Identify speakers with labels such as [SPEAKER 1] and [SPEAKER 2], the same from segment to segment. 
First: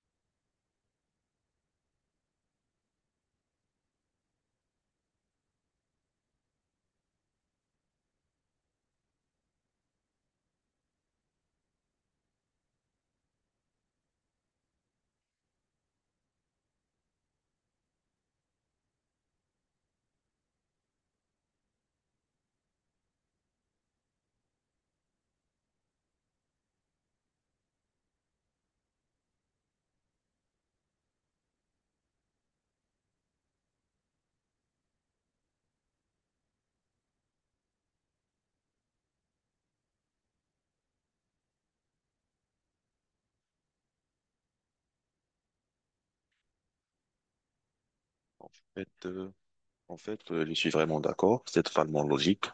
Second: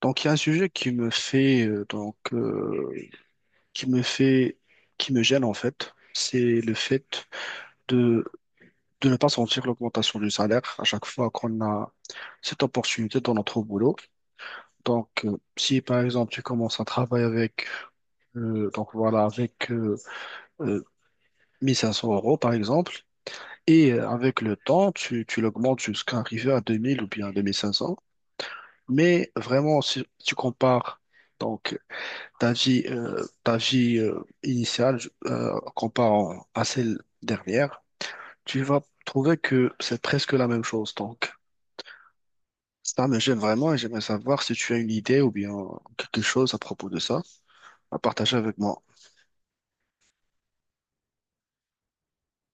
[SPEAKER 1] Donc, il y a un sujet qui me fait, qui me fait, qui me gêne en fait. C'est le fait de, de ne pas sentir l'augmentation du salaire à chaque fois qu'on a cette opportunité dans notre boulot. Donc, si par exemple tu commences un travail avec, donc voilà, avec euh, 1500 € par exemple, et avec le temps, tu l'augmentes jusqu'à arriver à 2000 ou bien 2500. Mais vraiment, si tu compares donc ta vie initiale, comparant à celle dernière, tu vas trouver que c'est presque la même chose. Donc, ça me gêne vraiment et j'aimerais savoir si tu as une idée ou bien quelque chose à propos de ça à partager
[SPEAKER 2] En
[SPEAKER 1] avec moi.
[SPEAKER 2] fait, euh, en fait, je suis vraiment d'accord. C'est totalement logique.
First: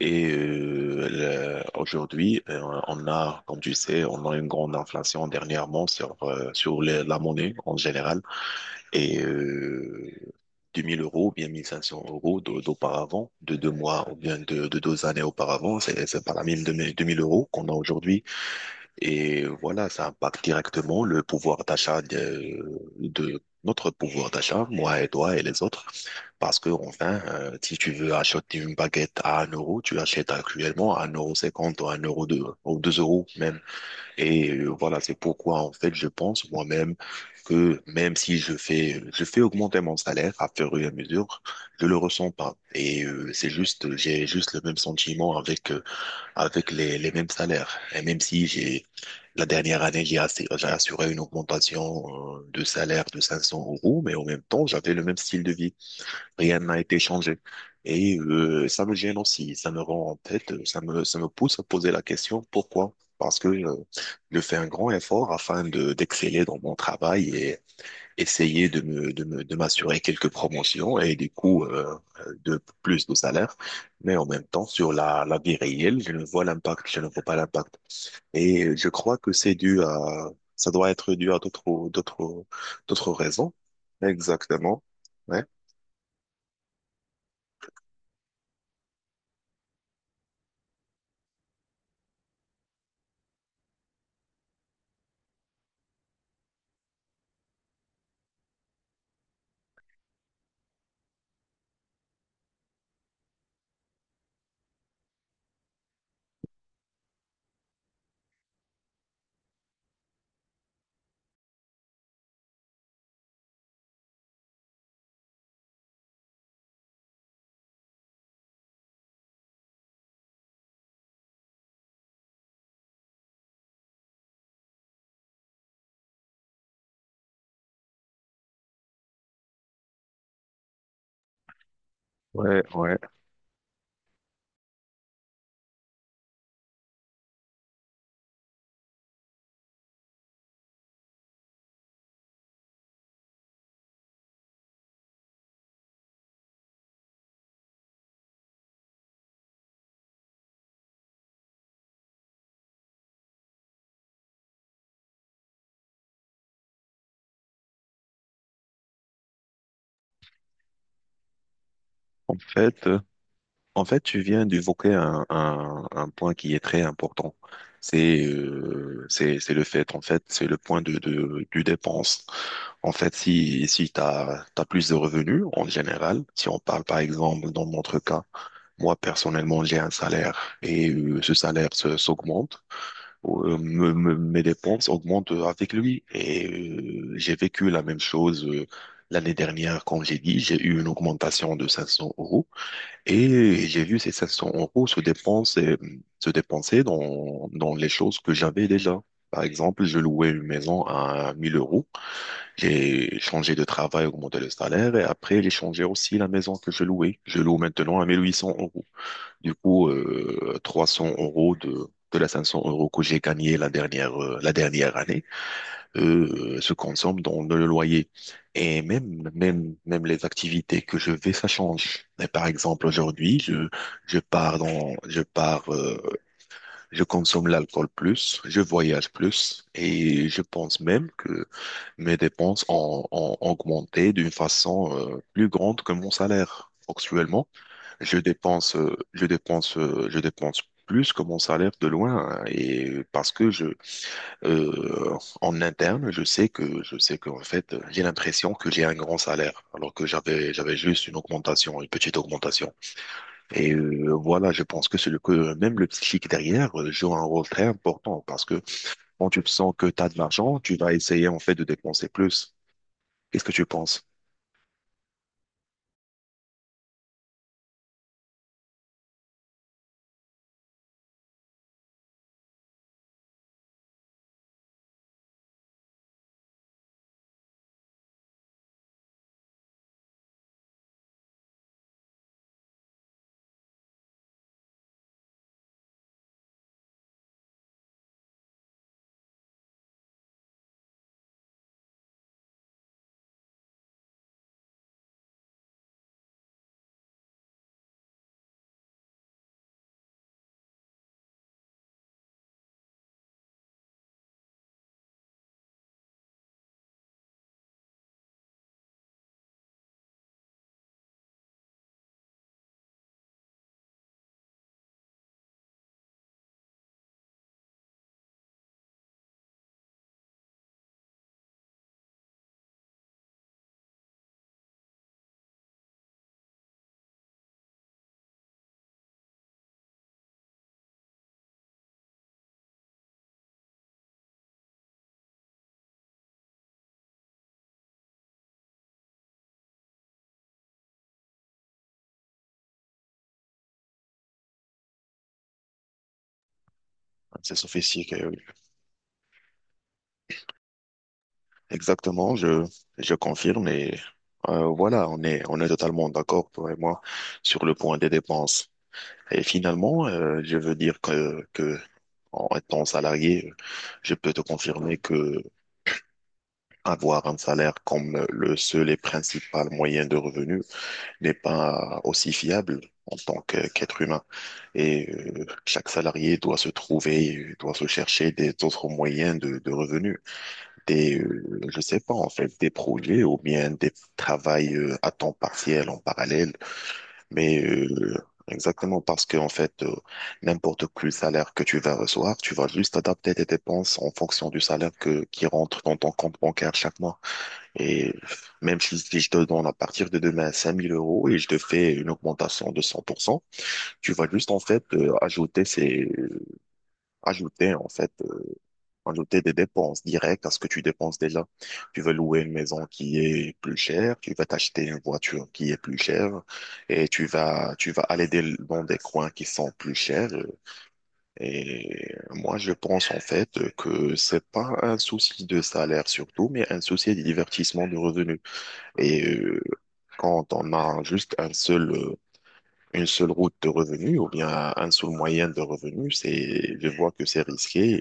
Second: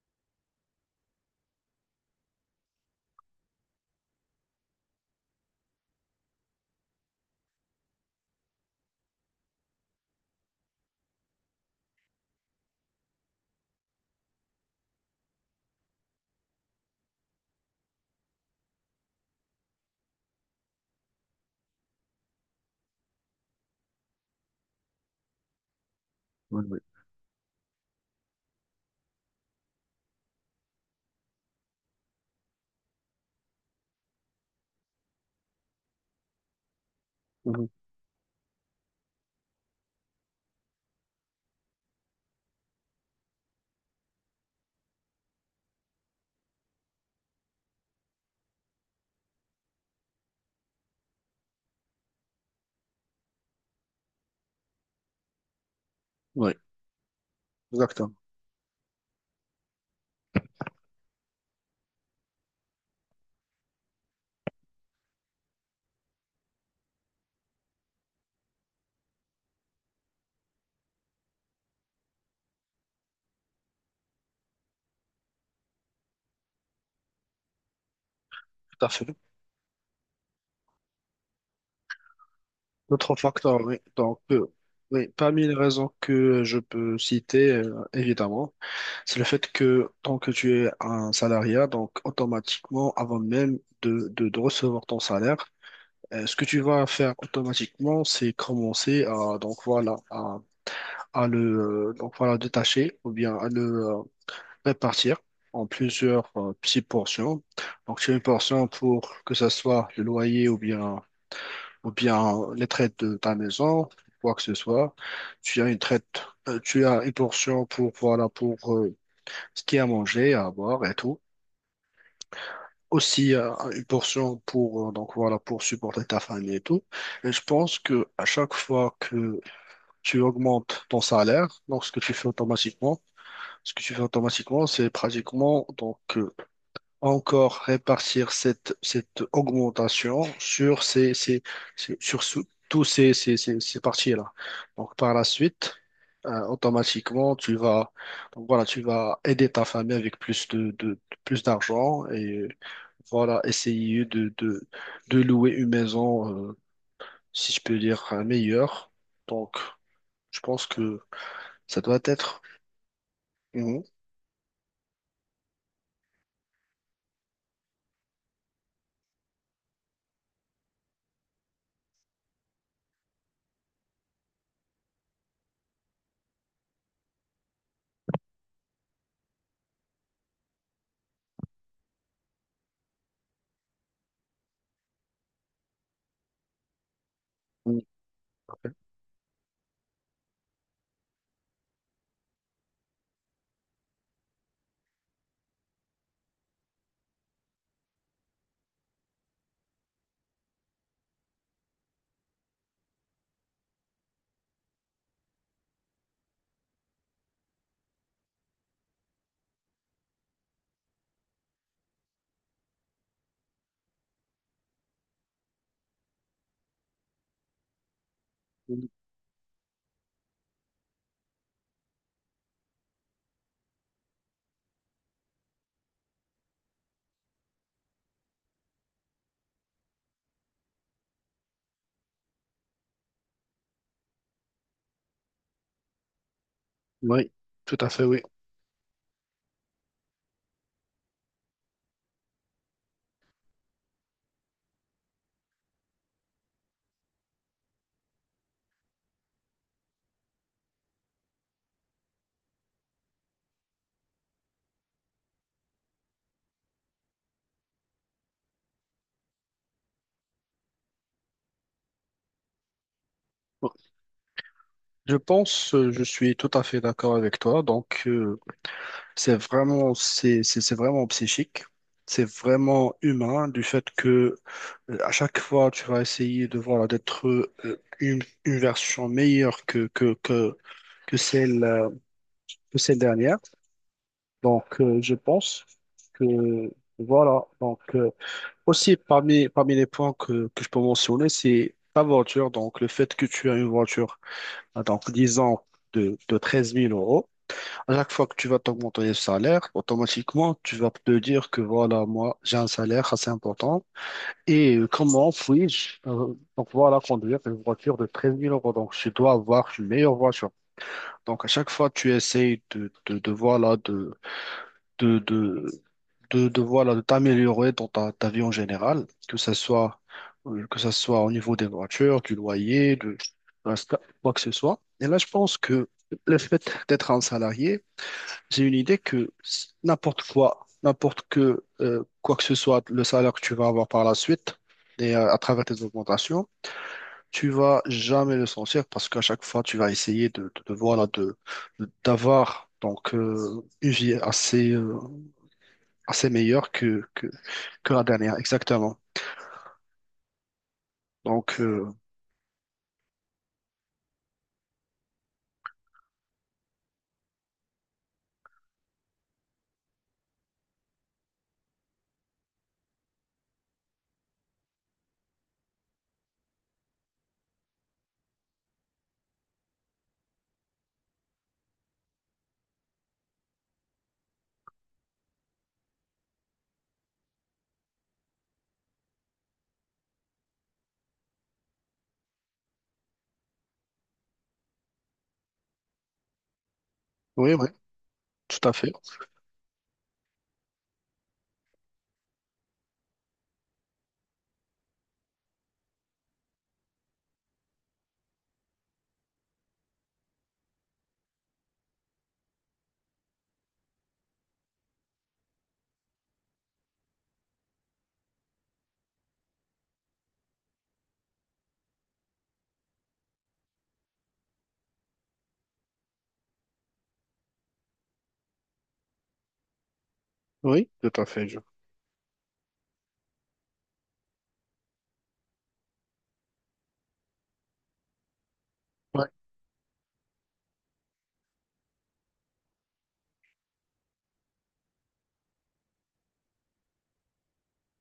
[SPEAKER 2] Et aujourd'hui, on a, comme tu sais, on a une grande inflation dernièrement sur la monnaie en général. Et 2000 euros, bien 1500 euros d'auparavant, de deux mois ou bien de deux années auparavant, c'est pas la même 2000 euros qu'on a aujourd'hui. Et voilà, ça impacte directement le pouvoir d'achat de notre pouvoir d'achat, moi et toi et les autres. Parce
[SPEAKER 1] Oui,
[SPEAKER 2] que,
[SPEAKER 1] oui.
[SPEAKER 2] enfin, si tu veux acheter une baguette à un euro, tu achètes actuellement à un euro cinquante ou un euro deux ou 2 euros même. Et voilà, c'est pourquoi, en fait, je pense moi-même
[SPEAKER 1] Mhm.
[SPEAKER 2] que même si je fais augmenter mon salaire à fur et à mesure, je le ressens pas. Et c'est juste, j'ai juste le même sentiment avec les mêmes salaires. Et même si j'ai, la dernière année, j'ai assuré une augmentation de salaire de 500 euros, mais en même temps, j'avais le même style de vie.
[SPEAKER 1] Oui,
[SPEAKER 2] Rien n'a été changé.
[SPEAKER 1] exactement.
[SPEAKER 2] Et ça me gêne aussi, ça me rend en tête, ça me pousse à poser la question pourquoi? Parce que je fais un grand effort afin de d'exceller dans mon travail et essayer de m'assurer quelques promotions et du coup de plus de salaire. Mais en même temps, sur la vie réelle, je ne vois pas l'impact. Et
[SPEAKER 1] Tout
[SPEAKER 2] je
[SPEAKER 1] à fait.
[SPEAKER 2] crois que ça doit être dû à d'autres
[SPEAKER 1] D'autres
[SPEAKER 2] raisons.
[SPEAKER 1] facteurs, oui. Donc,
[SPEAKER 2] Exactement.
[SPEAKER 1] oui,
[SPEAKER 2] Ouais.
[SPEAKER 1] parmi les raisons que je peux citer, évidemment, c'est le fait que tant que tu es un salariat, donc automatiquement, avant même de recevoir ton salaire, ce que tu vas faire automatiquement, c'est commencer à donc voilà à le donc voilà détacher ou bien à le euh, répartir en plusieurs petites portions. Donc tu as une portion pour que ce soit le loyer ou bien les traites de ta maison, quoi que ce soit. Tu as une traite, tu as une portion pour voilà pour ce qui est à manger, à boire et tout. Aussi une portion pour donc voilà pour supporter ta famille et tout. Et je pense que à chaque fois que tu augmentes ton salaire, donc ce que tu fais
[SPEAKER 2] Ouais, ouais.
[SPEAKER 1] automatiquement, c'est pratiquement donc encore répartir cette augmentation sur ces, ces, ces- sur sou- tous ces, ces, ces, ces parties-là. Donc, par la suite, automatiquement, donc voilà, tu vas aider ta famille avec plus plus d'argent et voilà, essayer de louer une maison, si je peux dire, meilleure. Donc, je pense que ça doit
[SPEAKER 2] En
[SPEAKER 1] être.
[SPEAKER 2] fait, euh,
[SPEAKER 1] Mhm.
[SPEAKER 2] en fait, tu viens d'évoquer un point qui est très important. C'est le fait, en fait, c'est le point de du dépense. En fait, si t'as plus de revenus en général, si on parle par exemple dans notre cas, moi personnellement j'ai un salaire et ce salaire s'augmente. Mes dépenses augmentent avec lui et j'ai vécu la même chose l'année dernière, j'ai eu une augmentation de 500 euros. Et j'ai vu ces 500 euros se dépenser, dans les choses que j'avais déjà. Par exemple, je louais une maison à 1000 euros. J'ai changé de travail, augmenté le salaire et après, j'ai changé aussi la maison que je louais. Je loue maintenant à 1800 euros. Du coup, 300 euros de la 500 euros que j'ai gagné la dernière année se consomment dans le loyer. Et
[SPEAKER 1] Mhm.
[SPEAKER 2] même les activités que je vais, ça change. Et par exemple, aujourd'hui, je pars dans, je pars, je consomme l'alcool plus, je voyage plus, et je pense même que mes dépenses ont augmenté d'une façon, plus grande que mon salaire.
[SPEAKER 1] Oui,
[SPEAKER 2] Actuellement,
[SPEAKER 1] tout à fait, oui.
[SPEAKER 2] je dépense plus que mon salaire de loin, hein, et parce que en interne, je sais qu'en fait, j'ai l'impression que j'ai un grand salaire, alors que j'avais juste une augmentation, une petite augmentation. Et voilà, je pense que c'est le que même le psychique derrière joue un rôle très important parce que quand tu sens que tu as de l'argent, tu vas essayer en fait de dépenser plus. Qu'est-ce que tu penses?
[SPEAKER 1] Je pense, je suis tout à fait d'accord avec toi. Donc, c'est vraiment, c'est vraiment psychique. C'est vraiment humain du fait que à chaque fois, tu vas essayer de voilà, d'être une version meilleure que celle, euh, que celle dernière. Donc, je pense que voilà. Donc, aussi parmi les points que je peux mentionner, c'est ta voiture. Donc, le fait que tu as une voiture, à, donc, disons, de treize mille euros. À chaque fois que tu vas t'augmenter le salaire, automatiquement, tu vas te dire que voilà, moi, j'ai un salaire assez important. Et comment puis-je, donc voilà, conduire une voiture de treize mille euros. Donc, je dois avoir une meilleure voiture. Donc, à chaque fois, tu essayes de voilà, de, de, voilà, de t'améliorer dans ta, ta vie en général, que ça soit au niveau des voitures, du loyer, de la- quoi que ce soit. Et là, je pense que le fait d'être un salarié, j'ai une idée que s- n'importe quoi, n'importe que quoi que ce soit, le salaire que tu vas avoir par la suite et à travers tes augmentations, tu vas jamais le sentir parce qu'à chaque fois, tu vas essayer voilà d'avoir donc une vie assez assez meilleure
[SPEAKER 2] C'est
[SPEAKER 1] que la
[SPEAKER 2] sophistique.
[SPEAKER 1] dernière,
[SPEAKER 2] Oui.
[SPEAKER 1] exactement. Donc
[SPEAKER 2] Exactement, je confirme et voilà, on est totalement d'accord toi et moi sur le point des dépenses. Et finalement, je veux dire que en étant salarié, je peux te confirmer que avoir un salaire comme le seul et principal moyen de revenu n'est pas aussi fiable en tant qu'être humain. Et chaque salarié doit se chercher des autres moyens de revenus. Je sais pas, en fait, des projets ou bien des travails à temps partiel en parallèle
[SPEAKER 1] oui,
[SPEAKER 2] mais
[SPEAKER 1] oui, tout à fait,
[SPEAKER 2] exactement parce que en fait, n'importe quel salaire que tu vas recevoir, tu vas juste adapter tes dépenses en fonction du salaire que qui rentre dans ton compte bancaire chaque mois. Et même si je te donne à partir de demain 5000 euros et je te fais une augmentation de 100%, tu vas juste en fait ajouter en fait Ajouter des dépenses directes à ce que tu dépenses déjà. Tu veux louer une maison qui est plus chère, tu vas t'acheter une voiture qui est plus chère et tu vas aller dans des coins qui sont plus chers.
[SPEAKER 1] oui, tout à fait. Je...
[SPEAKER 2] Et moi, je pense en fait que c'est pas un souci de salaire surtout, mais un souci de divertissement de revenus. Et
[SPEAKER 1] ouais,
[SPEAKER 2] quand on a juste une seule route de revenus ou bien un seul moyen de revenus, je vois que c'est risqué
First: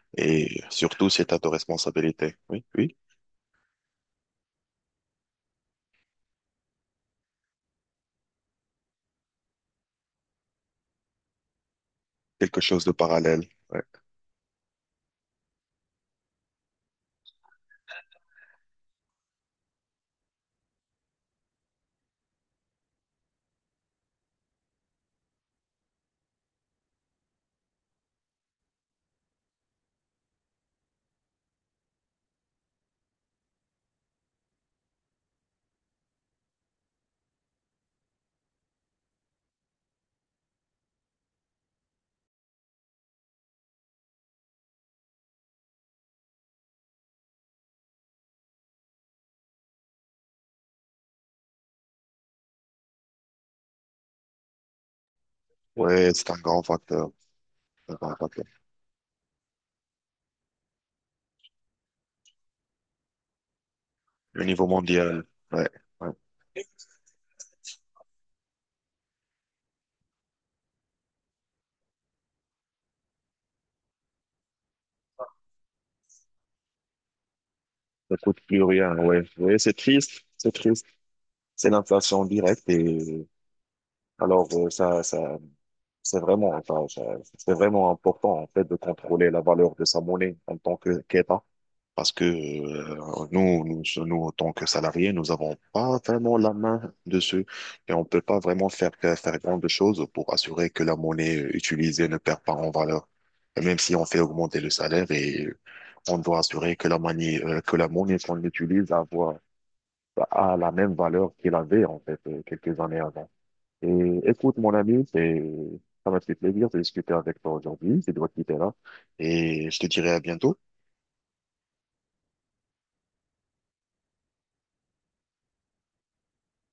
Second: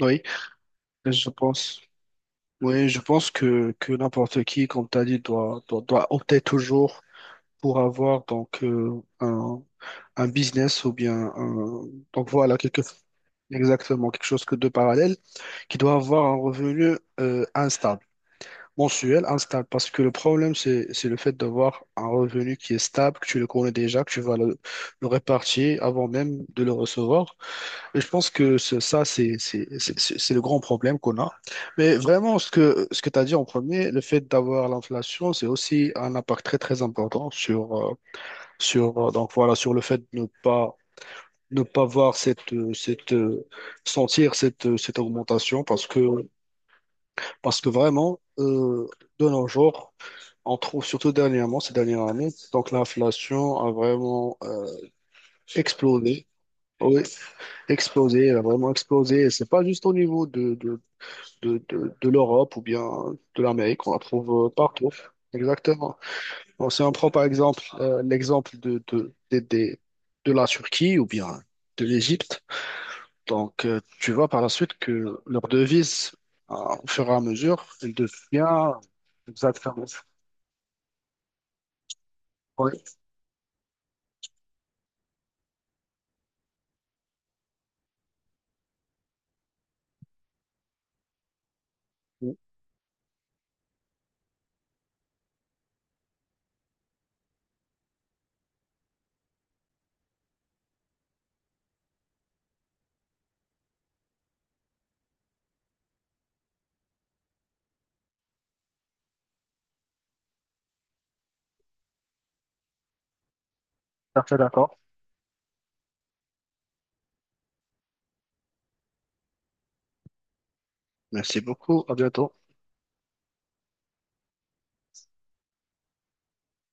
[SPEAKER 1] oui,
[SPEAKER 2] et surtout,
[SPEAKER 1] je
[SPEAKER 2] c'est à ta
[SPEAKER 1] pense.
[SPEAKER 2] responsabilité. Oui,
[SPEAKER 1] Oui,
[SPEAKER 2] oui.
[SPEAKER 1] je pense que n'importe qui, comme tu as dit, doit opter toujours pour avoir donc un business ou bien un- donc voilà
[SPEAKER 2] Quelque
[SPEAKER 1] quelque
[SPEAKER 2] chose de parallèle. Ouais,
[SPEAKER 1] exactement quelque chose que de parallèle qui doit avoir un revenu instable, mensuel instable, parce que le problème c'est le fait d'avoir un revenu qui est stable, que tu le connais déjà, que tu vas le répartir avant même de le recevoir. Et je pense que ce- ça c'est le grand problème qu'on a. Mais vraiment ce que tu as dit en premier, le fait d'avoir l'inflation, c'est aussi un impact très très important sur sur, donc voilà, sur le fait de ne pas, ne pas voir cette, sentir cette augmentation parce que vraiment, de nos jours, on trouve surtout dernièrement, ces dernières années, donc l'inflation a vraiment
[SPEAKER 2] ouais,
[SPEAKER 1] explosé.
[SPEAKER 2] c'est un grand
[SPEAKER 1] Oui,
[SPEAKER 2] facteur. Un grand
[SPEAKER 1] explosé, elle a
[SPEAKER 2] facteur.
[SPEAKER 1] vraiment explosé. Et c'est pas juste au niveau de l'Europe ou bien de l'Amérique, on la
[SPEAKER 2] Au
[SPEAKER 1] trouve
[SPEAKER 2] niveau
[SPEAKER 1] partout.
[SPEAKER 2] mondial. Ouais,
[SPEAKER 1] Exactement.
[SPEAKER 2] ouais.
[SPEAKER 1] Bon, si on prend par exemple l'exemple de la Turquie ou bien de l'Égypte, donc tu vois par la suite que leur devise, euh, au fur et à mesure, elle
[SPEAKER 2] Ça coûte plus
[SPEAKER 1] devient
[SPEAKER 2] rien. Ouais, ouais, c'est
[SPEAKER 1] exactement.
[SPEAKER 2] triste. C'est triste. C'est l'inflation directe.
[SPEAKER 1] Oui,
[SPEAKER 2] Et alors, ça, c'est vraiment, enfin, c'est vraiment important, en fait, de contrôler la valeur de sa monnaie en tant que qu'État. Parce que
[SPEAKER 1] tout
[SPEAKER 2] nous, en tant que salariés, nous n'avons pas vraiment la main dessus et on ne peut pas vraiment faire grand de choses pour assurer que la monnaie utilisée ne perd pas en valeur. Et même si on fait augmenter le salaire et on doit assurer que la monnaie qu'on utilise a la même valeur qu'elle avait en fait quelques années avant. Et
[SPEAKER 1] à fait
[SPEAKER 2] écoute, mon
[SPEAKER 1] d'accord.
[SPEAKER 2] ami, ça m'a fait plaisir de discuter avec toi aujourd'hui. Je dois te quitter là et je te dirai à bientôt.
[SPEAKER 1] Merci beaucoup, à bientôt.